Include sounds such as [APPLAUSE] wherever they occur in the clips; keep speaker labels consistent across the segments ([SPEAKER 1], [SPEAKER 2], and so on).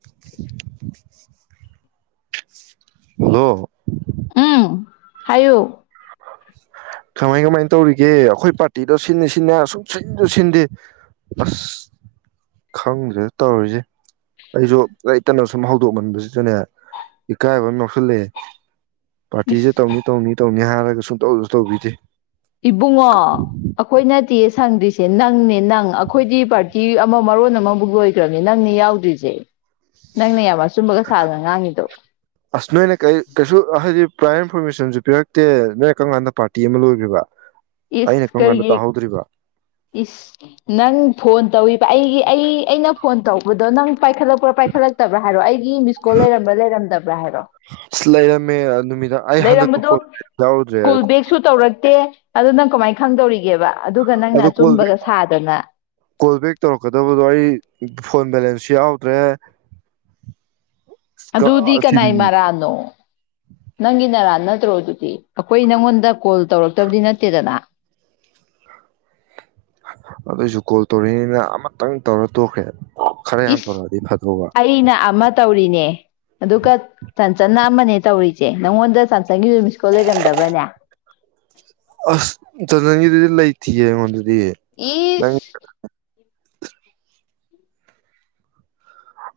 [SPEAKER 1] [UNINTELLIGIBLE] Hello
[SPEAKER 2] ꯎꯝ ꯍꯥꯏꯌꯨ
[SPEAKER 1] ꯀꯃꯥꯏ ꯀꯃꯥꯏ ꯇꯧꯔꯤꯒꯦ ꯑꯩꯈꯣꯏ ꯄꯥꯔꯇꯤꯗ ꯁꯤꯅꯤ ꯁꯤꯅꯦ ꯁꯨꯝ ꯁꯤꯟꯁꯨ ꯁꯤꯟꯗꯦ ꯑꯁ ꯈꯪꯗ꯭ꯔꯦ ꯇꯧꯔꯤꯁꯦ ꯑꯩꯁꯨ ꯂꯩꯇꯅ ꯁꯨꯝ ꯍꯧꯗꯣꯛꯃꯟꯕꯁꯤꯗꯅꯦ ꯏꯀꯥꯏꯕ ꯑꯃ ꯌꯥꯎꯁꯜꯂꯛꯑꯦ ꯄꯥ꯭ꯔꯇꯤꯁꯦ
[SPEAKER 2] ꯏꯁ
[SPEAKER 1] ꯇꯧꯅꯤ ꯇꯧꯅꯤ ꯇꯧꯅꯤ ꯍꯥꯏꯔꯒ ꯁꯨꯝ ꯇꯧꯁꯨ ꯇꯧꯕꯤꯗꯦ
[SPEAKER 2] ꯏꯕꯨꯡꯉꯣ ꯑꯩꯈꯣꯏꯅ ꯅꯠꯇꯤꯌꯦ ꯁꯪꯗ꯭ꯔꯤꯁꯦ ꯅꯪꯅꯦ ꯅꯪ ꯑꯩꯈꯣꯏꯗꯤ ꯄꯥꯔꯇꯤ ꯑꯃ ꯃꯔꯣꯟ ꯑꯃꯃꯨꯛ ꯂꯣꯏꯈ꯭ꯔꯕꯅꯦ ꯅꯪꯅꯦ ꯌꯥꯎꯗ꯭꯭ꯔꯤꯁꯦ ꯅꯪꯅ ꯌꯥꯝꯅ ꯑꯆꯨꯝꯕꯒ ꯁꯥꯗꯅ ꯉꯥꯡꯉꯤꯗꯣ
[SPEAKER 1] ꯄꯨ꯭ꯔꯥ ꯏꯟꯐꯣꯔꯃꯦꯁꯟꯁꯨ ꯄꯤꯔꯛꯇꯦ ꯅꯣꯏ ꯀꯔꯝ ꯀꯥꯟꯗ ꯄꯥꯔꯇꯤ ꯑꯃ ꯂꯣꯏꯈ꯭ꯔꯤꯕ ꯑꯩꯅ
[SPEAKER 2] ꯏꯁ
[SPEAKER 1] ꯀꯔꯝ ꯀꯥꯟꯗ
[SPEAKER 2] ꯀꯔꯤꯒꯤ
[SPEAKER 1] ꯇꯥꯍꯧꯗ꯭ꯔꯤꯕ
[SPEAKER 2] ꯏꯁ ꯅꯪ ꯐꯣꯟ ꯇꯧꯏ ꯄ ꯑꯩꯒꯤ ꯑꯩ ꯑꯩꯅ ꯐꯣꯟ ꯇꯧꯕꯗꯣ ꯅꯪ ꯄꯥꯏꯈꯠꯂꯛꯄ꯭ꯔꯥ ꯄꯥꯏꯈꯠꯂꯛꯇꯕ꯭ꯔꯥ ꯍꯥꯏꯔꯣ ꯑꯩꯒꯤ ꯃꯤꯁꯀꯣꯜ ꯂꯩꯔꯝꯕ꯭ꯔꯥ ꯂꯩꯔꯝꯗꯕ꯭ꯔꯥ ꯍꯥꯏꯔꯣ
[SPEAKER 1] ꯑꯁ ꯂꯩꯔꯝꯃꯦ ꯑꯗꯨ
[SPEAKER 2] ꯂꯩꯔꯝꯕꯗꯨ ꯀꯣꯜ ꯕꯦꯛꯁꯨ ꯇꯧꯔꯛꯇꯦ ꯑꯗꯨ ꯅꯪ ꯀꯃꯥꯏ ꯈꯪꯗꯧꯔꯤꯒꯦꯕ ꯑꯗꯨꯒ ꯅꯪꯅ
[SPEAKER 1] ꯑꯗꯨ ꯀꯣꯜ ꯕꯦꯛ
[SPEAKER 2] ꯑꯆꯨꯝꯕꯒ ꯁꯥꯗꯅ
[SPEAKER 1] ꯀꯣꯜ ꯕꯦꯛ ꯇꯧꯔꯛꯀꯗꯕꯗꯣ ꯑꯩ ꯐꯣꯟ ꯕꯦꯂꯦꯟꯁꯁꯨ ꯌꯥꯎꯗ꯭ꯔꯦ
[SPEAKER 2] ꯑꯗꯨꯗꯤ ꯀꯅꯥꯏ
[SPEAKER 1] ꯁꯤꯗꯤ
[SPEAKER 2] ꯃꯔꯥꯟꯅꯣ ꯅꯪꯒꯤ ꯅꯔꯥ ꯅꯠ ꯅꯠꯇ꯭ꯔꯣ ꯑꯗꯨꯗꯤ ꯑꯩꯈꯣꯏ ꯅꯪꯉꯣꯟꯗ ꯀꯣꯜ ꯇꯧꯔꯛꯇꯕꯗꯤ ꯅꯠꯇꯦꯗꯅ
[SPEAKER 1] ꯑꯗꯨꯏꯁꯨ ꯀꯣꯜ ꯇꯧꯔꯛꯅꯤꯅ ꯑꯃꯇꯪ ꯇꯧꯔ ꯇꯣꯛꯈ꯭ꯔꯦ ꯈꯔ ꯌꯥꯝ
[SPEAKER 2] ꯏꯁ
[SPEAKER 1] ꯇꯧꯔꯛꯑꯗꯤ ꯐꯗꯧꯕ
[SPEAKER 2] ꯑꯩꯅ ꯑꯃ ꯇꯧꯔꯤꯅꯦ ꯑꯗꯨꯒ ꯆꯟꯆꯟꯅ ꯑꯃꯅꯦ ꯇꯧꯔꯤꯖꯦ ꯅꯪꯉꯣꯟꯗ ꯆꯟꯆꯟꯒꯤꯖꯨ ꯃꯤꯁꯀꯣꯜ ꯂꯩꯔꯝꯗꯕ꯭ꯔꯅꯦ
[SPEAKER 1] ꯑꯁ ꯆꯟꯆꯒꯤꯗꯤ ꯂꯩꯇꯤꯌꯦ ꯑꯩꯉꯣꯟꯗ ꯗꯤ ꯅꯪ
[SPEAKER 2] ꯏꯁ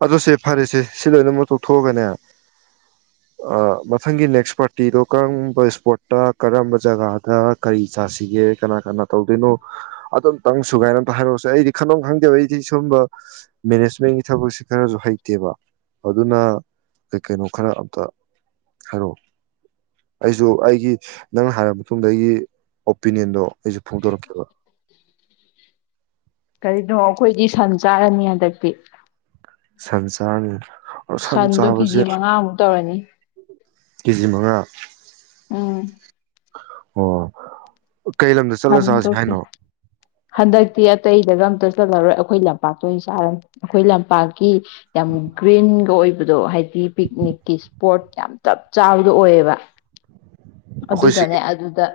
[SPEAKER 1] ꯑꯗꯣ ꯁꯦ ꯐꯔꯦꯁꯦ ꯁꯤ ꯂꯣꯏꯅꯃꯛ ꯇꯣꯛꯊꯣꯛꯑꯒꯅꯦ ꯑ ꯃꯊꯪꯒꯤ ꯅꯦꯛꯁ ꯄꯥꯔꯇꯤꯗꯣ ꯀꯔꯝꯕ ꯏꯁꯄꯣꯠꯇ ꯀꯔꯝꯕ ꯖꯒꯥꯗ ꯀꯔꯤ ꯆꯥꯁꯤꯒꯦ ꯀꯅꯥ ꯀꯅꯥ ꯇꯧꯗꯣꯏꯅꯣ ꯑꯗꯨꯝꯇꯪ ꯁꯨꯒꯥꯏꯅ ꯑꯝꯇ ꯍꯥꯏꯔꯛꯑꯣꯁꯦ ꯑꯩꯗꯤ ꯈꯟꯚꯝ ꯈꯪꯗꯦꯕ ꯑꯩꯗꯤ ꯁꯨꯝꯕ ꯃꯦꯅꯦꯖꯃꯦꯟꯒꯤ ꯊꯕꯛꯁꯤ ꯈꯔꯖꯨ ꯍꯩꯇꯦꯕ ꯑꯗꯨꯅ ꯀꯩ ꯀꯩꯅꯣ ꯈꯔ ꯑꯝꯇ ꯍꯥꯏꯔꯛꯑꯣ ꯑꯩꯁꯨ ꯑꯩꯒꯤ ꯅꯪꯅ ꯍꯥꯏꯔꯕ ꯃꯇꯨꯡꯗ ꯑꯩꯒꯤ ꯑꯣꯄꯤꯅꯤꯌꯟꯗꯣ ꯑꯩꯁꯨ ꯐꯣꯡꯗꯣꯔꯛꯀꯦꯕ
[SPEAKER 2] ꯀꯔꯤꯅꯣ ꯑꯩꯈꯣꯏꯗꯤ ꯁꯟ ꯆꯥꯔꯅꯤ ꯍꯟꯗꯛꯇꯤ
[SPEAKER 1] ꯁꯟꯆꯥꯔꯅꯤ
[SPEAKER 2] ꯁꯟꯗꯣ ꯀꯤꯖꯤ ꯃꯉꯥꯃꯨꯛ ꯇꯧꯔꯅꯤ
[SPEAKER 1] ꯀꯦꯖꯤꯃꯉꯥ
[SPEAKER 2] ꯎꯝ
[SPEAKER 1] ꯑꯣ ꯀꯩ ꯂꯝꯗ ꯆꯠꯂ ꯆꯥꯁꯦ
[SPEAKER 2] ꯁꯟꯗꯣ ꯀꯦ
[SPEAKER 1] ꯍꯥꯏꯅꯣ
[SPEAKER 2] ꯍꯟꯗꯛ ꯇꯤ ꯑꯇꯩꯗꯒ ꯑꯝꯇ ꯆꯠꯂꯔꯣꯏ ꯑꯩꯈꯣꯏ ꯂꯝꯄꯥꯛꯇ ꯑꯣꯏꯅ ꯆꯥꯔꯅꯤ ꯑꯩꯈꯣꯏ ꯂꯝꯄꯥꯛꯀꯤ ꯌꯥꯝ ꯒ꯭ꯔꯤꯟꯒ ꯑꯣꯏꯕꯗꯣ ꯍꯥꯏꯗꯤ ꯄꯤꯛꯅꯤꯛꯀꯤ ꯏꯁꯄꯣꯠ ꯌꯥꯝ ꯆꯞ ꯆꯥꯕꯗꯣ ꯑꯣꯏꯑ ꯦꯕ
[SPEAKER 1] ꯑꯩꯈꯣꯏ ꯁꯤꯒꯤ
[SPEAKER 2] ꯑꯗꯨꯗꯅꯦ ꯑꯗꯨꯗ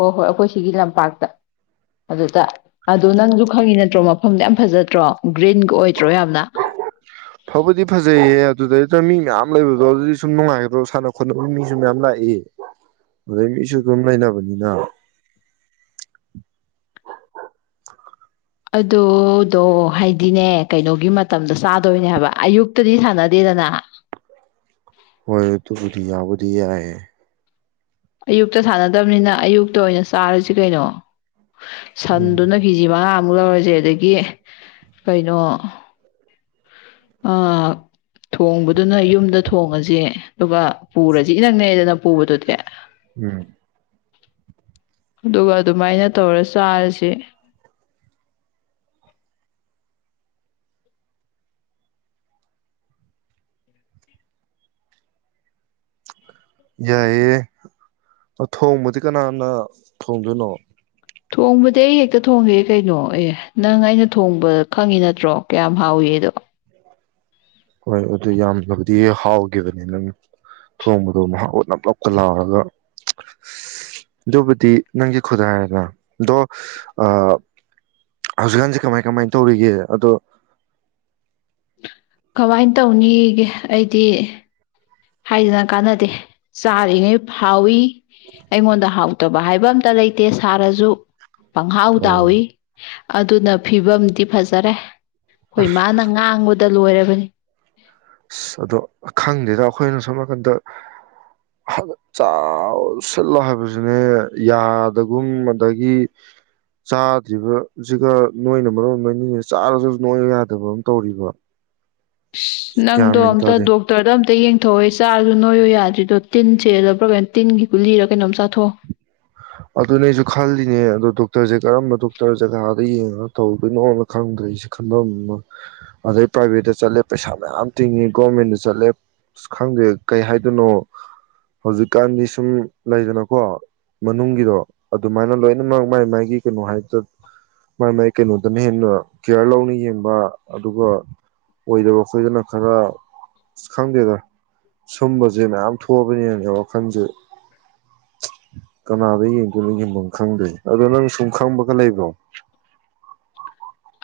[SPEAKER 2] ꯍꯣ ꯍꯣꯏ ꯑꯩꯈꯣꯏ ꯁꯤꯒꯤ ꯂꯝꯄꯥꯛꯇ ꯑꯗꯨꯗ ꯑꯗꯨ ꯅꯪꯖꯨ ꯈꯪꯉꯤ ꯅꯠꯇ꯭ꯔꯣ ꯃꯐꯝꯗꯣ ꯌꯥꯝ ꯐꯖꯗ꯭ꯔꯣ ꯒ꯭ꯔꯤꯟꯒ ꯑꯣꯏ
[SPEAKER 1] ꯐꯕꯨꯗꯤ ꯐꯖꯩꯌꯦ ꯑꯗꯨꯗꯩ ꯅ ꯃꯤ ꯃꯌꯥꯝ ꯂꯩꯕꯗꯣ ꯑꯗꯨꯗꯤ ꯁꯨꯝ ꯅꯨꯡꯉꯥꯏꯒꯗ꯭ꯔꯣ ꯁꯥꯟꯅ ꯈꯣꯠꯅꯕ ꯃꯤꯖꯨ ꯃꯌꯥꯝ ꯂꯥꯛꯏ ꯑꯗꯩ ꯃꯤꯖꯨ ꯑꯗꯨꯝ ꯂꯩꯅꯕꯅꯤꯅ
[SPEAKER 2] ꯑꯗꯨꯗꯣ ꯍꯥꯏꯗꯤꯅꯦ ꯀꯩꯅꯣꯒꯤ ꯃꯇꯝꯗ ꯆꯥꯗꯣꯏꯅꯦ ꯍꯥꯏꯕ ꯑꯌꯨꯛꯇꯗꯤ ꯁꯥꯟꯅꯗꯦꯗꯅ
[SPEAKER 1] ꯍꯣꯏ ꯑꯇꯨꯕꯨꯗꯤ ꯌꯥꯕꯨꯗꯤꯌꯥꯏ
[SPEAKER 2] ꯑꯌꯨꯛꯇ ꯁꯥꯟꯅꯗꯕꯅꯤꯅ ꯑꯌꯨꯛꯇ ꯑꯣꯏꯅ ꯆꯥꯔꯁꯤ ꯀꯩꯅꯣ
[SPEAKER 1] ꯎꯝ
[SPEAKER 2] ꯁꯟꯗꯨꯅ ꯀꯦꯖꯤ ꯃꯉꯥ ꯃꯨꯛ ꯂꯧꯔꯖꯦ ꯑꯗꯒꯤ ꯀꯩꯅꯣ ꯑ ꯊꯣꯡꯕꯗꯨꯅ ꯌꯨꯝꯗ ꯊꯣꯡꯉꯖꯦ ꯑꯗꯨꯒ ꯄꯨꯔꯖꯤ ꯏꯅꯛ ꯅꯩꯑꯦꯗꯅ ꯄꯨꯕꯗꯨꯗꯤ
[SPEAKER 1] ꯎꯝ
[SPEAKER 2] ꯑꯗꯨꯒ ꯑꯗꯨꯃꯥꯏꯅ ꯇꯧꯔ ꯆꯥꯔꯁꯦ
[SPEAKER 1] ꯌꯥꯏꯌꯦ ꯑꯊꯣꯡꯕꯥꯗꯤ ꯀꯅꯥꯅꯥ ꯊꯣꯡꯗꯣꯏꯅꯣ꯫
[SPEAKER 2] ꯊꯣꯡꯕꯥ ꯗꯤ ꯑꯩ ꯍꯦꯛꯇꯥ ꯊꯣꯡꯒꯦ ꯀꯦꯏꯅꯣ ꯑꯦꯍꯍ ꯑꯦꯟ. ꯏꯅꯥ ꯊꯣꯡꯕꯥ ꯈ꯭ꯡꯒꯦ ꯅ꯭ꯠꯔꯣ ꯀꯌꯥꯝ ꯍꯥꯑꯣꯒꯦ ꯗꯨ꯫
[SPEAKER 1] ꯍꯣꯏ ꯑꯗꯨ ꯌꯥꯝꯃꯜꯂꯥꯕꯥꯗꯤ ꯍꯥꯑꯣꯖꯤꯕꯅꯤ ꯉꯅꯥ ꯊꯣꯡꯕꯥ ꯗꯨ ꯃꯍꯥꯑꯣ ꯒꯥ ꯅꯞ ꯅꯞ ꯒꯥ ꯂꯥꯑꯣꯔꯥꯒꯥ ꯑꯗꯨꯕꯨꯗꯤ ꯉꯒꯤ ꯈꯨꯠ ꯍꯥꯏꯔꯦꯗꯅꯥ ꯑꯗꯣ ꯑꯥ ꯍꯋꯖꯤꯛ ꯀꯃꯩ ꯀꯃꯩ ꯇ꯭ꯔꯤꯒꯦ ꯑꯗꯨ꯫
[SPEAKER 2] ꯀꯃꯩ ꯇ꯭ꯅꯦꯏꯒꯦ ꯏꯗ꯫ ꯍꯥꯏꯗꯨꯅ ꯀꯥꯟꯅꯗꯦ ꯆꯥꯔꯤꯉꯩ ꯍꯥꯎꯏ ꯑꯩꯉꯣꯟꯗ ꯍꯥꯎꯇꯕ ꯇꯕ ꯍꯥꯏꯕ ꯑꯝꯇ ꯂꯩꯇꯦ ꯁꯥꯔꯁꯨ ꯄꯪꯈꯥꯎ
[SPEAKER 1] ꯑꯣ
[SPEAKER 2] ꯇꯥꯎꯏ ꯑꯗꯨꯅ ꯐꯤꯕꯝꯗꯤ ꯐꯖꯔꯦ ꯍꯣꯏ ꯃꯥ ꯅꯪ ꯉꯥꯡꯕꯗ ꯇ ꯂꯣꯏꯔꯕꯅꯤ
[SPEAKER 1] ꯑꯁ ꯑꯗꯣ ꯈꯪꯗꯦꯗ ꯑꯩꯈꯣꯏꯅ ꯁꯝ ꯅꯥꯀꯟꯗ ꯆꯁꯤꯜꯂꯣ ꯍꯥꯏꯕꯁꯤꯅꯦ ꯌꯥꯗꯒꯨꯝ ꯑꯗꯒꯤ ꯆꯥꯗ꯭ꯔꯤꯕꯁꯤꯒ ꯅꯣꯏꯅ ꯃꯔꯣꯟ ꯅꯣꯏꯅꯤꯅ ꯆꯥꯔꯒꯁꯨ ꯅꯣꯏ ꯌꯥꯗꯕ ꯑꯃ ꯇꯧꯔꯤꯕ ꯒ꯭ꯌꯥꯟ
[SPEAKER 2] ꯅꯪꯗꯣ
[SPEAKER 1] ꯃꯦꯟ
[SPEAKER 2] ꯑꯝꯇ
[SPEAKER 1] ꯇꯥꯗꯦ
[SPEAKER 2] ꯗꯣꯛꯇꯔꯣ ꯑꯝꯇ ꯌꯦꯡ ꯥꯊꯣꯛꯑꯦ ꯆꯥꯔꯁꯨ ꯅꯣꯏꯌꯣ ꯌꯥꯗ꯭ꯔꯤꯗꯣ ꯇꯤꯟꯁꯦꯗ ꯄ꯭ꯔꯣꯕ꯭ꯂꯦꯝ ꯇꯤꯟꯒꯤ ꯀꯨ ꯂꯤꯔꯒ ꯀꯩꯅꯣꯝ ꯆꯥꯊꯣꯛꯑꯣ
[SPEAKER 1] ꯑꯗꯨꯅꯦ ꯑꯩꯁꯨ ꯈꯜꯂꯤꯅꯦ ꯑꯗꯣ ꯗꯣꯛꯇꯔꯁꯦ ꯀꯔꯝꯕ ꯗꯣꯛꯇꯔ ꯖꯒꯥꯗ ꯌꯦꯡꯉꯒ ꯇꯧꯗꯣꯏꯅꯣꯅ ꯈꯪꯗ꯭ꯔꯦꯁꯦ ꯈꯟꯕ ꯑꯃ ꯑꯗꯩ ꯄ꯭ꯔꯥꯏꯚꯦꯠꯇ ꯆꯠꯂꯦ ꯄꯩꯁꯥ ꯃꯌꯥꯝ ꯇꯤꯡꯉꯤ ꯒꯣꯔꯃꯦꯟꯗ ꯆꯠꯂꯦ ꯑ ꯈꯪꯗꯦ ꯀꯩ ꯍꯥꯏꯗꯣꯏꯅꯣ ꯍꯧꯖꯤꯛꯀꯥꯟꯗꯤ ꯁꯨꯝ ꯂꯩꯗꯅꯀꯣ ꯃꯅꯨꯡꯒꯤꯗꯣ ꯑꯗꯨꯃꯥꯏꯅ ꯂꯣꯏꯅꯃꯛ ꯃꯥꯏ ꯃꯥꯏꯒꯤ ꯀꯩꯅꯣ ꯍꯥꯏꯗ ꯃꯥꯏ ꯃꯥꯏ ꯀꯩꯅꯣꯗꯅ ꯍꯦꯟꯅ ꯀꯤꯌꯥꯔ ꯂꯧꯅ ꯌꯦꯡꯕ ꯑꯗꯨꯒ ꯑꯣꯏꯗꯕ ꯑꯩꯈꯣꯏꯗꯅ ꯈꯔ ꯈꯪꯗꯦꯗ ꯁꯨꯝꯕꯁꯦ ꯃꯌꯥꯝ ꯊꯣꯛꯑꯕꯅꯦꯅꯦ ꯋꯥꯈꯜꯁꯦ ꯀꯅꯥꯗ ꯌꯦꯡꯗꯣꯏꯅꯣ ꯌꯦꯡꯐꯝ ꯈꯪꯗꯦ ꯑꯗꯣ ꯅꯪ ꯁꯨꯝ ꯈꯪꯕꯒ ꯂꯩꯕ꯭ꯔꯣ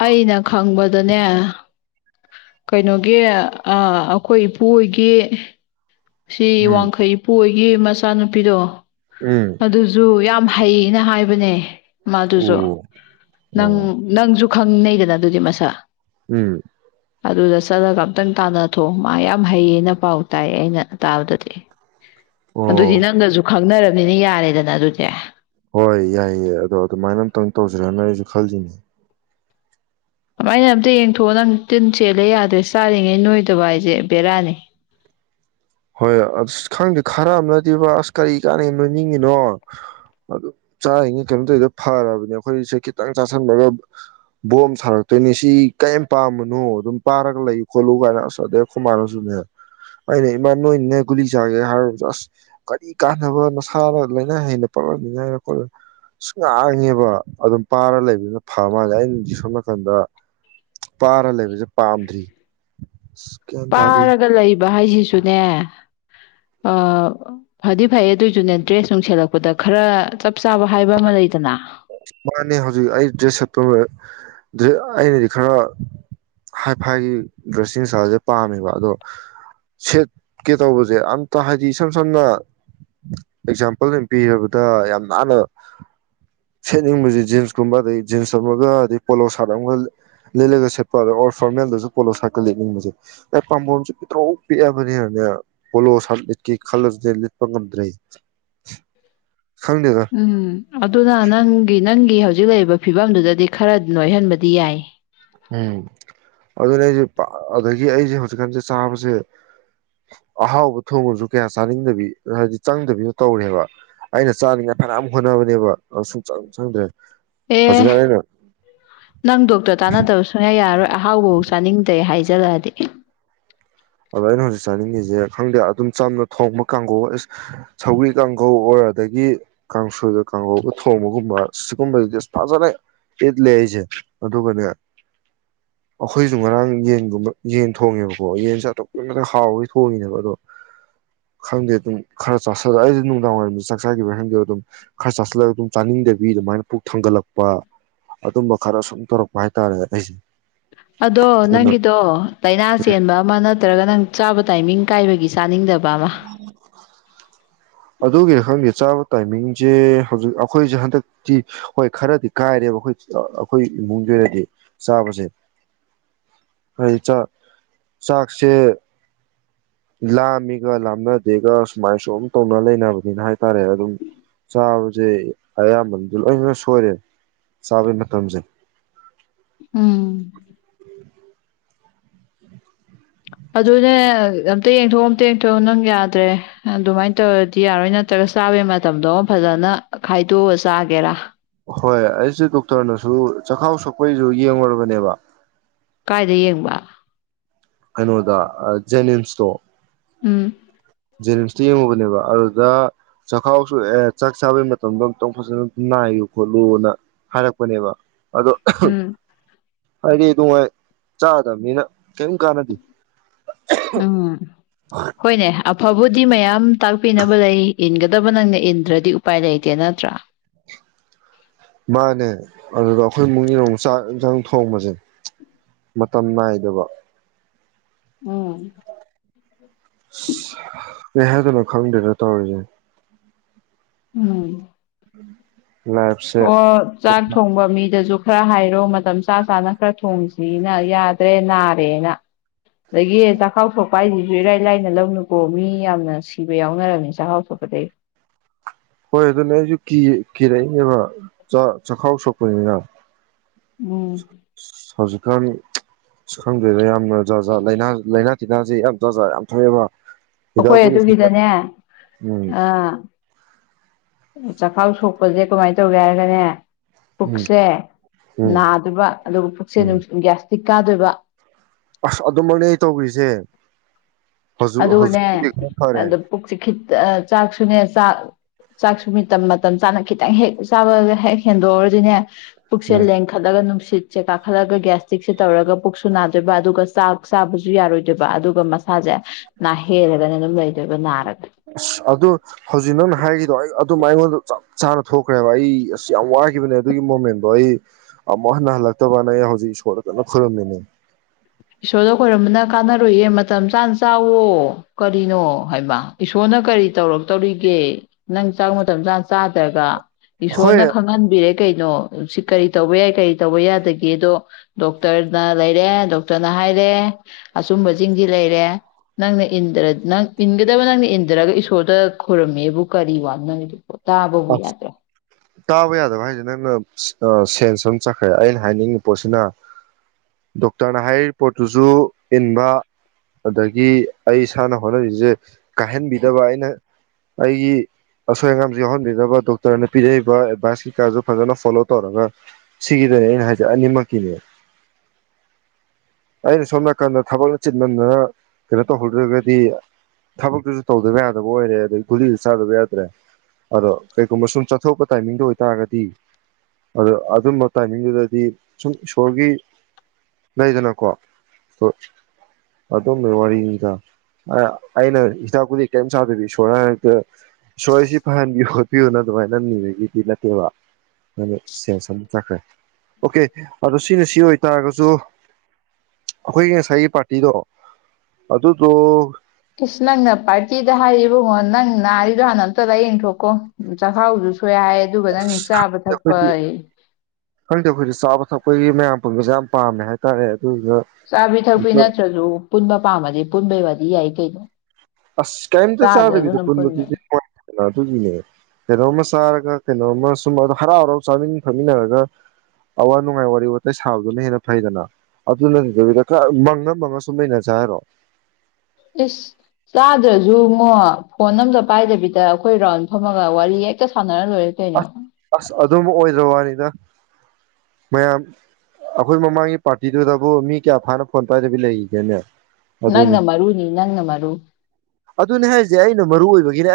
[SPEAKER 2] ꯑꯩꯅ ꯈꯪꯕꯗꯅꯦ ꯀꯩꯅꯣꯒꯤ ꯑꯩꯈꯣꯏ ꯏꯄꯨ ꯍꯣꯏꯒꯤ ꯁꯤ
[SPEAKER 1] ꯎꯝ
[SPEAKER 2] ꯋꯥꯡꯈꯩ ꯏꯄꯨꯒꯤ ꯃꯁ ꯏꯆꯥ ꯅꯨꯨꯄꯤꯗꯣ
[SPEAKER 1] ꯎꯝ
[SPEAKER 2] ꯑꯗꯨꯁꯨꯨ ꯌꯥꯝ ꯍꯩꯅ ꯍꯥꯏꯕꯅꯦ ꯃꯗꯨꯁꯨ
[SPEAKER 1] ꯑꯣ
[SPEAKER 2] ꯅꯪ
[SPEAKER 1] ꯑꯣ
[SPEAKER 2] ꯅꯪꯁꯨ ꯈꯪꯅꯩꯗꯅ ꯑꯗꯨꯗꯤ ꯃꯁꯥ
[SPEAKER 1] ꯎꯝ
[SPEAKER 2] ꯑꯗꯨꯗ ꯆꯠꯂꯒ ꯑꯝꯇꯪ ꯇꯥꯟꯅꯊꯣꯛꯑꯣ ꯃꯥ ꯌꯥꯝ ꯍꯩꯌꯦꯅ ꯄꯥꯎ ꯇꯥꯏ ꯑꯩꯅ ꯇꯥꯕꯗꯗꯤ ꯑꯗꯨꯗꯤ
[SPEAKER 1] ꯑꯣ
[SPEAKER 2] ꯅꯪꯒꯁꯨ ꯈꯪ ꯅ ꯅꯤꯅꯦ ꯌꯥꯔꯦꯗꯅ ꯑꯗꯨꯁꯦ
[SPEAKER 1] ꯇꯪ ꯇꯧꯁꯤꯔꯛꯅ ꯑꯩꯁꯨ ꯈꯜꯂꯤꯅꯦ
[SPEAKER 2] ꯑꯗꯨꯃꯥꯏꯩꯅ ꯑꯝꯇ ꯌꯦꯡꯊꯣꯛꯑꯣ ꯅꯪ ꯇꯤꯟ ꯆꯦꯜꯠꯂꯦ ꯌꯥꯗ꯭ꯔꯦ ꯆꯥꯔꯤꯉꯩ ꯅꯣꯏꯗꯕ ꯍꯥꯏꯁꯦ ꯕꯦꯔꯥꯅꯤ
[SPEAKER 1] ꯍꯣꯏ ꯑ ꯈꯪꯗꯦ ꯈꯔꯑꯅꯠꯇꯕ ꯑꯁ ꯀꯔꯤ ꯀꯥꯟꯅ ꯅꯣꯏꯅꯤꯡꯉꯤꯅꯣ ꯑꯗꯨ ꯆꯥꯔꯤꯉꯩ ꯀꯩꯅꯣꯝ ꯇꯧꯗꯣ ꯐꯔꯕꯅꯦ ꯑꯩꯈꯣꯏꯁꯦ ꯈꯤꯇꯪ ꯆꯥꯥꯁꯟꯕꯒ ꯕꯣꯝ ꯊꯥꯔꯛꯇꯣꯏꯅꯤ ꯁꯤ ꯀꯔꯤꯝ ꯄꯥꯝꯕꯅꯣ ꯑꯗꯨꯝ ꯄꯥꯔꯒ ꯂꯩꯌꯨ ꯈꯣꯠꯂꯨ ꯀꯥꯏꯅ ꯑꯁ ꯑꯗꯩ ꯈꯨ ꯃꯥꯟꯅꯁꯨꯅꯦ ꯑꯩꯅ ꯃꯔꯣꯏꯅꯤꯅ ꯒꯨꯂꯤ ꯆꯥꯒꯦ ꯍꯥꯏꯔ ꯖꯁ ꯀꯔꯤ ꯀꯥꯟꯅꯕ ꯅꯁꯥꯅ ꯂꯥꯏꯅꯥ ꯍꯦꯟꯅ ꯄꯛꯂꯝꯅꯤꯉꯥꯏꯅ ꯈꯣꯠꯂ ꯁ ꯉꯥꯡꯉꯦꯕ ꯑꯗꯨꯝ ꯄꯥꯔ ꯂꯩꯕꯅꯤꯅ ꯐ ꯃꯥꯜꯂꯦ ꯑꯩꯅꯗꯤ ꯁꯣꯝ ꯅꯥꯀꯟꯗ ꯄꯥꯔ ꯂꯩꯕꯁꯦ ꯄꯥꯝꯗ꯭ꯔꯤ ꯑ
[SPEAKER 2] ꯄꯥꯔꯒꯂ ꯏꯕ ꯕ ꯍꯥꯏꯁꯤꯁꯨꯅꯦ ꯐꯗꯤ ꯐꯩꯌꯦ ꯑꯗꯨꯏꯁꯨꯅꯦ ꯗ꯭ꯔꯦꯁ ꯅꯨꯡꯁꯦꯜꯂꯛꯄꯗ ꯈꯔ ꯆꯞ ꯆꯥꯕ ꯍꯥꯏꯕ ꯑꯃ ꯂꯩꯗꯅ
[SPEAKER 1] ꯃꯥꯅꯦ ꯍꯧꯖꯤꯛ ꯑꯩ ꯗ꯭ꯔꯦꯁ ꯁꯦꯠꯄ ꯑꯩꯅꯗꯤ ꯈꯔ ꯍꯥꯏꯐꯥꯏꯒꯤ ꯗ꯭ꯔꯦꯁꯁꯤꯡ ꯁꯥꯔꯁꯦ ꯄꯥꯝꯃꯦꯕ ꯑꯗꯣ ꯁꯦꯠꯀꯦ ꯇꯧꯕꯁꯦ ꯑꯝꯇ ꯍꯥꯏꯗꯤ ꯏꯁꯝ ꯁꯝꯅ ꯑꯦꯛꯖꯥꯝꯄꯜ ꯑꯣꯏꯅ ꯄꯤꯔꯕꯗ ꯌꯥꯝ ꯅꯥꯟꯅ ꯁꯦꯠꯅꯤꯡꯕꯕꯁꯤꯦ ꯖꯤꯟꯁꯀꯨꯝꯕ ꯑꯗꯗꯒꯤ ꯖꯤꯟꯁ ꯑꯃꯒ ꯑꯗꯩ ꯄꯣꯂꯣ ꯁꯥꯔꯠ ꯑꯃꯒ ꯂꯤꯠꯂꯒ ꯁꯦꯠꯄꯗ ꯑꯣꯔ ꯐꯣꯔꯃꯦꯜꯗꯁꯨ ꯄꯣꯂꯣ ꯁꯥꯔꯠꯀ ꯂꯤꯠꯅꯤꯡꯕꯁꯦ ꯑ ꯄꯥꯝꯕꯣꯝꯁ ꯄꯤꯊꯣꯛ ꯄꯤꯛꯑꯕꯅꯤꯅꯅꯦ ꯄꯣꯂꯣ ꯁꯥꯔꯠ ꯂꯤꯠꯀꯤ ꯈꯜꯂꯁꯨꯅꯦ ꯂꯤꯠꯄ ꯉꯝꯗ꯭ꯔꯦ ꯈꯪꯗꯦꯗ
[SPEAKER 2] ꯎꯝ ꯑꯗꯨ ꯅꯪꯒꯤ ꯅꯪꯒꯤ ꯍꯧꯖꯤꯛ ꯂꯩꯔꯤꯕ ꯐꯤꯕꯝꯗꯨꯗꯗꯤ ꯈꯔ ꯅꯣꯏꯍꯟꯕꯗꯤ ꯌꯥꯏ
[SPEAKER 1] ꯎꯝ ꯑꯗꯨꯅ ꯑꯩꯁꯦ ꯑꯗꯒꯤ ꯑꯩꯁꯦ ꯍꯧꯖꯤꯛꯀꯥꯟꯁꯦ ꯆꯥꯕꯁꯦ ꯑꯍꯥꯎꯕ ꯊꯣꯡꯕꯁꯨ ꯀꯌꯥ ꯆꯥꯅꯤꯡꯗꯕꯤ ꯍꯥꯏꯕꯗꯤ ꯆꯪꯗꯕꯤꯗ ꯇꯧꯔꯦꯕ ꯑꯩꯅ ꯆꯥꯔꯤꯉꯥꯏ ꯐꯅꯌꯥꯝ ꯍꯣꯠꯅꯕꯅꯦꯕ ꯁꯨꯡꯆꯪ ꯆꯪꯗ꯭ꯔꯦ
[SPEAKER 2] ꯑꯦ
[SPEAKER 1] ꯍꯧꯖꯤꯛꯀꯥꯟ ꯑꯩꯅ
[SPEAKER 2] ꯅꯪ ꯗꯣꯛꯇꯔ ꯇꯥꯟꯅꯗꯕ ꯁꯨꯌ ꯌꯥꯔꯔꯣꯏ ꯑꯍꯥꯎꯕꯥꯕꯨ ꯆꯥꯅꯤꯡꯗꯦ ꯍꯥꯏꯁꯦ ꯖꯂꯗꯤ
[SPEAKER 1] ꯑꯗꯣ ꯑꯩꯅ ꯍꯧꯖꯤꯛ ꯆꯥꯅꯤꯡꯉꯤꯁꯦ ꯈꯪꯗꯦ ꯑꯗꯨꯝ ꯆꯝꯅ ꯊꯣꯡꯕ ꯀꯥꯡꯒꯧ ꯑ ꯁꯧꯒ꯭ꯔꯤ ꯀꯥꯡꯒꯧ ꯑꯣꯏꯔ ꯑꯗꯒꯤ ꯀꯥꯡꯁꯣꯏꯗ ꯀꯥꯡꯒꯧꯒ ꯊꯣꯡꯕꯒꯨꯝꯕ ꯁꯤꯒꯨꯝꯕꯗꯨꯗꯤ ꯑꯁ ꯐꯖꯅ ꯏꯠꯂꯦ ꯑꯩꯁꯦ ꯑꯗꯨꯒꯅꯦ ꯑꯩꯈꯣꯏꯁꯨ ꯉꯔꯥꯡ ꯌꯦꯟꯒꯨꯝꯕ ꯌꯦꯟ ꯊꯣꯡꯉꯦꯕꯀꯣ ꯌꯦꯟꯁ ꯀꯣꯏꯅ ꯍꯥꯎꯕꯒꯤ ꯊꯣꯡꯉꯤꯅꯦꯕ ꯑꯗꯣ ꯈꯪꯗꯦ ꯑꯗꯨꯝ ꯈꯔ ꯆꯥꯁꯤꯜꯂ ꯑꯩꯁ ꯅꯨꯡꯗꯥꯡ ꯋꯥꯏꯔꯝꯗ ꯆꯥꯛꯆꯈꯤꯕ ꯈꯪꯗꯦ ꯑꯗꯨꯝ ꯈꯔ ꯆꯥꯁꯤꯜꯂꯒ ꯑꯗꯨꯝ ꯆꯥꯅꯤꯡꯗꯕꯤ ꯑꯗꯨꯃꯥꯏꯅ ꯄꯨꯛ ꯊꯥꯡꯒꯠꯂꯛꯄ ꯑꯗꯨꯝꯕ ꯈꯔ ꯁꯨꯝ ꯇꯧꯔꯛꯄ ꯍꯥꯏꯇꯥꯔꯦ ꯑꯩꯁꯦ
[SPEAKER 2] ꯑꯗꯣ
[SPEAKER 1] ꯑꯗꯨꯅ
[SPEAKER 2] ꯅꯪꯒꯤꯗꯣ ꯂꯥꯏꯅꯥ ꯆꯦꯟꯕ ꯑꯃ ꯅ ꯅꯠꯇ꯭ꯔꯒ ꯅꯪ ꯆꯥꯕ ꯇꯥꯏꯃꯤꯡ ꯀꯥꯏꯕꯒꯤꯁꯦ
[SPEAKER 1] ꯑꯗꯨꯒꯤ ꯈꯪꯒꯦ ꯆꯥꯕ ꯇꯥꯏꯃꯤꯡꯁꯦ ꯍꯧꯖꯤꯛ ꯑꯩꯈꯣꯏꯁꯦ ꯍꯟꯗꯛꯇꯤ ꯍꯣꯏ ꯈꯔꯗꯤ ꯀꯥꯏꯔꯦꯕ ꯑꯩꯈꯣꯏ ꯑꯩꯈꯣꯏ ꯏꯃꯨꯡꯒꯤ ꯑꯣꯏꯅꯗꯤ ꯆꯥꯕꯁꯦ ꯍꯥꯏꯗꯤ ꯆ ꯆꯥꯛꯁꯦ ꯂꯥꯝꯃꯤ ꯒ ꯂꯥꯞꯅꯗꯦꯒ ꯁꯨꯃꯥꯏꯅ ꯁꯨꯝꯨꯝ ꯇꯧꯅ ꯂꯩꯅꯕꯅꯤꯅ ꯍꯥꯏꯇꯥꯔꯦ ꯑꯗꯨꯝ ꯆꯥꯕꯁꯦ ꯑꯌꯥꯝꯕꯅꯗꯤ ꯂꯣꯏꯅ ꯁꯣꯏꯔꯦ ꯆꯥꯕꯩ ꯃꯇꯝꯁꯦ
[SPEAKER 2] ꯎꯝ
[SPEAKER 1] ꯎ
[SPEAKER 2] ꯑꯗꯨ ꯑꯗꯨꯅꯦ ꯑꯝꯛꯇ ꯌꯦꯡꯊꯣꯛꯎ ꯑꯝꯇ ꯌꯦꯡꯊꯣꯛꯎ ꯅꯪ ꯌꯥꯗ꯭ꯔꯦ ꯑꯗꯨꯃꯥꯏꯅ ꯇꯧꯔꯗꯤ ꯌꯥꯔꯣꯏ ꯅꯠꯇ꯭ꯔꯒ ꯆꯥꯕꯒꯤ ꯃꯇꯝꯗꯣ ꯑꯃ ꯐꯖꯅ ꯈꯥꯏꯗꯣꯛꯑꯒ ꯆꯥꯒꯦꯔꯥ
[SPEAKER 1] ꯍꯣꯏ ꯑꯩꯁꯦ ꯗꯣꯛꯇꯔꯅꯁꯨ ꯆꯈꯥꯎ ꯁꯛꯄꯩꯁꯨ ꯌꯦꯡꯂꯡꯉꯨꯔꯕꯅꯦꯕ
[SPEAKER 2] ꯀꯥꯏꯗ ꯌꯦꯡꯕ
[SPEAKER 1] ꯀꯩꯅꯣꯗ ꯦꯅꯤꯝꯁꯇꯣ
[SPEAKER 2] ꯎꯝ
[SPEAKER 1] ꯖꯦꯅꯤꯝꯁꯇ ꯌꯦꯡꯉꯨꯕꯅꯦꯕ ꯑꯗꯨꯗ ꯆꯈꯥꯎꯁꯨ ꯑꯦ ꯆꯥꯛ ꯆꯥꯕꯩ ꯃꯇꯝꯗꯣ ꯑꯃꯨꯛꯇꯪ ꯐꯖꯅ ꯅꯥꯏꯌꯨ ꯈꯣꯠꯂꯨꯅ ꯍꯥꯏꯔꯛꯄꯅꯦꯕ ꯑꯗꯣ
[SPEAKER 2] ꯎꯝ
[SPEAKER 1] ꯍꯥꯏꯗꯤ ꯑꯗꯨꯉ ꯆꯥꯗꯕꯅꯤꯅ ꯀꯔꯤꯝ ꯀꯥꯟꯅꯗꯦ
[SPEAKER 2] ꯎꯝ ꯍꯅꯦ ꯍꯥꯏ ꯑꯐꯕꯨꯗꯤ ꯃꯌꯥꯝ ꯇꯥꯛꯄꯤꯅꯕ ꯂꯩ ꯏꯟꯒꯗꯕ ꯅꯪꯅ ꯏꯟꯗ꯭ꯔꯗꯤ ꯎꯄꯥꯏ ꯂꯩꯇꯦ ꯅꯠꯇ꯭ꯔꯥ
[SPEAKER 1] ꯃꯥꯅꯦ ꯑꯗꯨꯒ ꯑꯩꯈꯣꯏ ꯃꯅꯨꯡꯅꯤꯔꯣꯡ ꯆꯥꯛ ꯏꯟꯁꯥꯡ ꯊꯣꯡꯕꯁꯦ ꯃꯇꯝ ꯅꯥꯏꯗꯕ
[SPEAKER 2] ꯎꯝ
[SPEAKER 1] ꯑꯦꯍꯦꯗꯅ ꯈꯪꯗꯦꯔ ꯇꯧꯔꯁ
[SPEAKER 2] ꯎꯝ
[SPEAKER 1] ꯂꯥꯏꯐꯁꯦ
[SPEAKER 2] ꯑꯣ ꯆꯥꯛ ꯊꯣꯡꯕ ꯃꯤꯗꯁꯨ ꯈꯔ ꯍꯥꯏꯔꯣ ꯃꯇꯝ ꯆꯥ ꯆꯥꯅ ꯈꯔ ꯊꯣꯡꯁꯤꯅ ꯌꯥꯗ꯭ꯔꯦ ꯅꯥꯔꯦꯅ ꯑꯗꯒꯤ ꯆꯈꯥꯎꯊꯣꯛꯄ ꯍꯥꯏꯁꯤꯁꯨ ꯏꯔꯥꯏ ꯂꯥꯏꯅ ꯂꯧꯅꯨꯀꯣ ꯃꯤ ꯌꯥꯝꯅ ꯁꯤꯕ ꯌꯥꯎꯅꯔꯝꯃꯦ ꯆꯈꯥꯎꯊꯣꯛꯄꯗꯒꯤ
[SPEAKER 1] ꯍꯣꯏ ꯑꯗꯨꯅꯦ ꯑꯩꯁꯨ ꯀꯤꯔꯛꯏꯅꯦꯕ ꯆꯈꯥꯎ ꯁꯣꯛꯄꯅꯤꯅ
[SPEAKER 2] ꯎꯝ
[SPEAKER 1] ꯁꯥꯎꯖꯤꯈꯪ ꯁꯤꯈꯪꯒꯦ ꯖ ꯂꯩ ꯂꯩꯅꯥ ꯇꯤꯅꯥꯁꯤ ꯌꯥꯝ ꯆꯥꯖ ꯌꯥꯝ ꯊꯣꯛꯑꯦꯕ ꯍꯤꯗꯥꯛ
[SPEAKER 2] ꯑꯩꯈꯣꯏ
[SPEAKER 1] ꯒꯨꯂꯤꯁꯤ
[SPEAKER 2] ꯑꯗꯨꯒꯤꯗꯅꯦ
[SPEAKER 1] ꯎꯝ
[SPEAKER 2] ꯑꯥ ꯆꯈꯥꯎ ꯁꯣꯛꯄꯁꯦ ꯀꯃꯥꯏꯅ ꯇꯧꯒꯦ ꯍꯥꯏꯔꯒꯅꯦ
[SPEAKER 1] ꯎꯝ
[SPEAKER 2] ꯄꯨꯛꯁꯦ
[SPEAKER 1] ꯎꯝ
[SPEAKER 2] ꯅꯥꯗꯕ ꯑꯗꯨꯒ ꯄꯨꯛꯁꯦ
[SPEAKER 1] ꯎꯝ
[SPEAKER 2] ꯅꯨꯡ ꯒ꯭ꯌꯥꯁ ꯀꯥꯗꯣꯏꯕ
[SPEAKER 1] ꯑꯁ ꯑꯗꯨꯃꯛꯅꯦ ꯑꯩ ꯇꯧꯒꯔꯤꯖꯦ
[SPEAKER 2] ꯑꯗꯨꯒꯅꯦ ꯑꯗ ꯄꯨꯛꯁꯤ ꯈꯤꯇ ꯆꯥꯛꯁꯨꯅꯦ ꯆꯥꯛ ꯆꯥꯛꯁꯨ ꯃꯤꯇꯝ ꯃꯇꯝ ꯆꯥꯅ ꯈꯤꯇꯪ ꯍꯦꯛ ꯆꯥꯕꯖꯦ ꯍꯦꯛ ꯍꯦꯟꯗꯣꯛꯎꯔꯗꯤꯅꯦ ꯄꯨꯛꯆꯦ
[SPEAKER 1] ꯎꯝ
[SPEAKER 2] ꯂꯦꯡꯈꯠꯂꯒ ꯅꯨꯡꯁꯤ ꯁꯦ ꯀꯥꯈꯠꯂꯒ ꯒ꯭ꯌꯥꯁꯇꯤꯛꯁꯦ ꯇꯧꯔꯒ ꯄꯨꯛꯁꯨ ꯅꯥꯗꯣꯏꯕ ꯑꯗꯨꯒ ꯆꯥꯛ ꯆꯥꯕꯖꯨ ꯌꯥꯔꯣꯏꯗꯣꯏꯕ ꯑꯗꯨꯒ ꯃꯁꯥꯖꯦ ꯅꯥꯍꯦꯔꯒꯅ ꯑꯗꯨꯝ ꯂꯩꯗꯣꯏꯕ ꯅꯥꯔꯒ
[SPEAKER 1] ꯑꯁ ꯑꯗꯨ ꯍꯧꯖꯤꯛ ꯅꯪꯅ ꯍꯥꯏꯒꯤꯗꯣ ꯑꯩ ꯑꯗꯨꯝ ꯑꯩꯉꯣꯟꯗ ꯆꯞ ꯆꯥꯅ ꯊꯣꯛꯈ꯭ꯔꯦꯕ ꯑꯩ ꯑꯁ ꯌꯥꯝ ꯋꯥꯒꯤꯕꯅꯦ ꯑꯗꯨꯒꯤ ꯃꯣꯃꯦꯟꯗꯣ ꯑꯩ ꯑꯃꯨꯛ ꯍꯟꯅ ꯍꯜꯂꯛꯇꯕꯅ ꯑꯩ ꯍꯧꯖꯤꯛ ꯏꯁꯣꯔꯗ ꯀꯟꯅ ꯈꯨꯔꯝꯃꯤꯅꯦ
[SPEAKER 2] ꯏꯁꯣꯔꯗ ꯈꯣꯏꯔꯝꯕꯅ ꯀꯥꯟꯅꯔꯣꯏꯌꯦ ꯃꯇꯝ ꯆꯥꯅ ꯆꯥꯋꯣ ꯀꯔꯤꯅꯣ ꯍꯥꯏꯃ ꯏꯁꯣꯔꯅ ꯀꯔꯤ ꯇꯧꯔꯛꯇꯧꯔꯤꯒꯦ ꯅꯪ ꯆꯥꯛ ꯃꯇꯝ ꯆꯥꯅ ꯆꯥꯗ꯭ꯔꯒ
[SPEAKER 1] ꯍꯣꯏ
[SPEAKER 2] ꯏꯁꯣꯔꯅ ꯈꯪꯍꯟꯕꯤꯔꯦ ꯀꯩꯅꯣ ꯁꯤ ꯀꯔꯤ ꯇꯧꯕ ꯌꯥꯏ ꯀꯔꯤ ꯇꯧꯕ ꯌꯥꯗꯒꯦꯗꯣ ꯗꯣꯛꯇꯔꯅ ꯂꯩꯔꯦ ꯗꯣ ꯇꯅ ꯍꯥꯏꯔꯦ ꯑꯆꯨꯝꯕꯖꯤꯡꯖꯤ ꯂꯩꯔꯦ ꯅꯪꯅ ꯏꯟꯗꯔ ꯅꯪ ꯏꯟꯒꯗꯕ ꯅꯪꯅ ꯏꯟꯗꯔꯒ ꯏꯁꯣꯔꯗ ꯈꯣꯏꯔꯝꯃꯦꯕꯨ ꯀꯔꯤ ꯋꯥꯅꯣ ꯅꯪꯒꯤꯗꯨꯕꯣ
[SPEAKER 1] ꯑꯁ ꯇꯥꯕ ꯌꯥꯗꯕ ꯍꯥꯏꯖꯦ ꯅꯪꯅ ꯁ ꯁꯦꯟꯁ ꯑꯃ ꯆꯠꯈ꯭ꯔꯦ ꯑꯩꯅ ꯍꯥꯏꯅꯤꯡ ꯄꯣꯠꯁꯤꯅ ꯗꯣꯛꯇꯔꯅ ꯍꯥꯏꯔꯤꯕ ꯄꯣꯠꯇꯨꯖꯨ ꯏꯟꯕ ꯑꯗꯒꯤ ꯑꯩ ꯏꯁꯥꯅ ꯍꯣꯠꯅꯔꯤꯖꯦ ꯀꯥꯏꯍꯟꯕꯤꯗꯕ ꯑꯩꯅ ꯑꯩꯒꯤ ꯑꯁꯣꯏ ꯑꯉꯥꯝ ꯌꯥꯎꯍꯟꯕꯤꯗꯕ ꯗꯣꯛꯇꯔꯅ ꯄꯤꯔꯛꯏꯕ ꯑꯦꯗꯚꯥꯏꯁ ꯀꯩꯀꯥꯖꯨ ꯐꯖꯅ ꯐꯣꯂꯣ ꯇꯧꯔꯒ ꯁꯤꯒꯤꯗꯅꯦ ꯑꯩꯅ ꯍꯥꯏꯁꯦ ꯑꯅꯤꯃꯛꯀꯤꯅꯦ ꯑꯩꯅ ꯁꯣꯝ ꯅꯥꯀꯟꯗ ꯊꯕꯛꯅ ꯆꯤꯟꯃꯟꯗꯅ ꯀꯩꯅꯣ ꯇꯧꯍꯧꯗ꯭ꯔꯒꯗꯤ ꯊꯕꯛꯇꯨꯖꯨ ꯇꯧꯗꯕ ꯌꯥꯗꯕ ꯑꯣꯏꯔꯦ ꯑꯗꯒꯤ ꯒꯨꯂꯤꯗꯨ ꯆꯥꯗꯕ ꯌꯥꯗ꯭ꯔꯦ ꯑꯗꯣ ꯀꯩꯒꯨꯝꯕ ꯁꯨꯝ ꯆꯠꯊꯣꯛꯄ ꯇꯥꯏꯃꯤꯡꯗꯣ ꯑꯣꯏꯇꯥꯔꯒꯗꯤ ꯑꯗꯣ ꯑꯗꯨꯝꯕ ꯇꯥꯏꯃꯤꯡꯗꯨꯗꯗꯤ ꯁꯨꯝ ꯏꯁꯣꯔꯒꯤ ꯂꯩꯗꯅꯀꯣ ꯗꯣ ꯑꯗꯨꯝꯕꯩ ꯋꯥꯔꯤꯅꯤꯗ ꯑꯩ ꯑꯩꯅ ꯍꯤꯗꯥꯛ ꯒꯨꯂꯤ ꯀꯩꯝ ꯆꯥꯗꯕꯤ ꯏꯁꯣꯔ ꯍꯥꯏꯔꯗ ꯏꯁꯣꯔ ꯑꯩꯁꯤ ꯐꯍꯟꯕꯤꯌꯨ ꯈꯣꯠꯄꯤꯌꯨꯅ ꯑꯗꯨꯃꯥꯏꯅ ꯅꯤꯕꯒꯤꯗꯤ ꯅꯠꯇꯦꯕ ꯑꯗꯨꯅ ꯁꯦꯟꯁ ꯑꯃ ꯆꯠꯈ꯭ꯔꯦ꯫ ꯑꯣꯀꯦ ꯑꯗꯣ ꯁꯤꯅ ꯁꯤ ꯑꯣꯏꯇꯥꯔꯒꯁꯨ ꯑꯩꯈꯣꯏꯒꯤ ꯉꯁꯥꯏꯒꯤ ꯄꯥꯔꯇꯤꯗꯣ ꯑꯗꯨꯗꯣ
[SPEAKER 2] ꯏꯁꯁ ꯅꯪꯅ ꯄꯥꯔꯇꯤꯗ ꯍꯥꯏꯔꯤ ꯏꯕꯨꯉꯣ ꯅꯪ ꯅꯥꯔꯤꯗꯣ ꯍꯥꯟꯅ ꯑꯝꯇ ꯂꯥꯏ ꯌꯦꯡꯊꯣꯛꯀꯣ ꯆꯥꯛꯈꯥꯎꯗꯨꯁꯨ ꯁꯣꯏ ꯍꯥꯏ ꯑꯗꯨꯒ ꯅꯪ ꯆꯥꯕ
[SPEAKER 1] ꯑꯩꯈꯣꯏꯗꯤ
[SPEAKER 2] ꯊꯛꯄꯌꯦ
[SPEAKER 1] ꯑꯩꯈꯣꯏꯒꯤ ꯃꯌꯥꯝ ꯄꯨꯟꯕꯖꯦ ꯌꯥꯝ ꯄꯥꯝꯃꯦ ꯍꯥꯏꯇꯥꯔꯦ ꯑꯗꯨꯗꯨꯅ
[SPEAKER 2] ꯆꯥꯕꯤ ꯊꯛꯄꯤ
[SPEAKER 1] ꯑꯝꯇ
[SPEAKER 2] ꯅꯠꯇ꯭ꯔꯖꯨ ꯄꯨꯟꯕ ꯄꯥꯝꯃꯗꯤ ꯄꯨꯟꯕꯩ ꯋꯥꯗꯤ ꯌꯥꯏ ꯀꯩꯅꯣ
[SPEAKER 1] ꯑꯁ ꯀꯩꯝꯇ
[SPEAKER 2] ꯆꯥꯗ꯭ꯔꯁꯨ
[SPEAKER 1] ꯆꯥꯗꯕꯤꯗ
[SPEAKER 2] ꯑꯗꯨꯝ ꯄꯨꯟꯕ
[SPEAKER 1] ꯄꯨꯟꯕꯗꯨꯗꯤ ꯐ ꯗꯅ ꯑꯗꯨꯒꯤꯅꯦ ꯀꯩꯅꯣꯝꯃ ꯆꯥꯔꯒ ꯀꯩꯅꯣꯃ ꯁꯨꯝ ꯑꯗ ꯍꯔꯥꯎ ꯍꯔꯥꯎ ꯆꯥꯃꯤꯟ ꯊꯛꯃꯤꯟꯅꯔꯒ ꯑꯋꯥ ꯅꯨꯡꯉꯥꯏ ꯋꯥꯔꯤ ꯋꯥꯇꯥꯏ ꯁꯥꯕꯗꯨꯅ ꯍꯦꯟꯅ ꯐꯩꯗꯅ ꯑꯗꯨ ꯅꯠꯇꯗꯕꯤꯗ ꯈ ꯃꯪꯉ ꯃꯪꯉ ꯁꯨꯝ ꯂꯩꯅꯖ ꯍꯥꯏꯔꯣ
[SPEAKER 2] ꯏꯁꯁ ꯆꯥꯗ꯭ꯔꯖꯨ ꯃꯣ ꯐꯣꯟ ꯑꯝꯇ ꯄꯥꯏꯗꯕꯤꯗ ꯑꯩꯈꯣꯏ ꯔꯥꯎꯟ ꯐꯝꯃꯒ ꯋꯥꯔꯤ ꯍꯦꯛꯇ ꯁꯥꯟ
[SPEAKER 1] ꯑꯁ ꯑꯗꯨꯃ ꯑꯣꯏ ꯋꯥꯅꯤꯗ ꯃꯌꯥꯝ ꯑꯩꯈꯣꯏ ꯃꯃꯥꯡꯒꯤ ꯄꯥꯔꯇꯤꯗꯨꯗꯕꯨ ꯃꯤ ꯀꯌꯥ ꯐꯥꯅ ꯐꯣꯟ ꯄꯥꯏꯗꯕꯤ ꯂꯩꯔꯤꯒꯦꯅꯦ ꯑꯗꯨꯅꯤ
[SPEAKER 2] ꯅꯪꯅ ꯃꯔꯨꯅꯤ ꯅꯪꯅ ꯃꯔꯨ
[SPEAKER 1] ꯑꯗꯨꯅꯦ ꯍꯥꯏꯔꯤꯖꯦ ꯑꯩꯅ ꯃꯔꯨ ꯑꯣꯏꯕꯒꯤꯅꯦ ꯑꯩ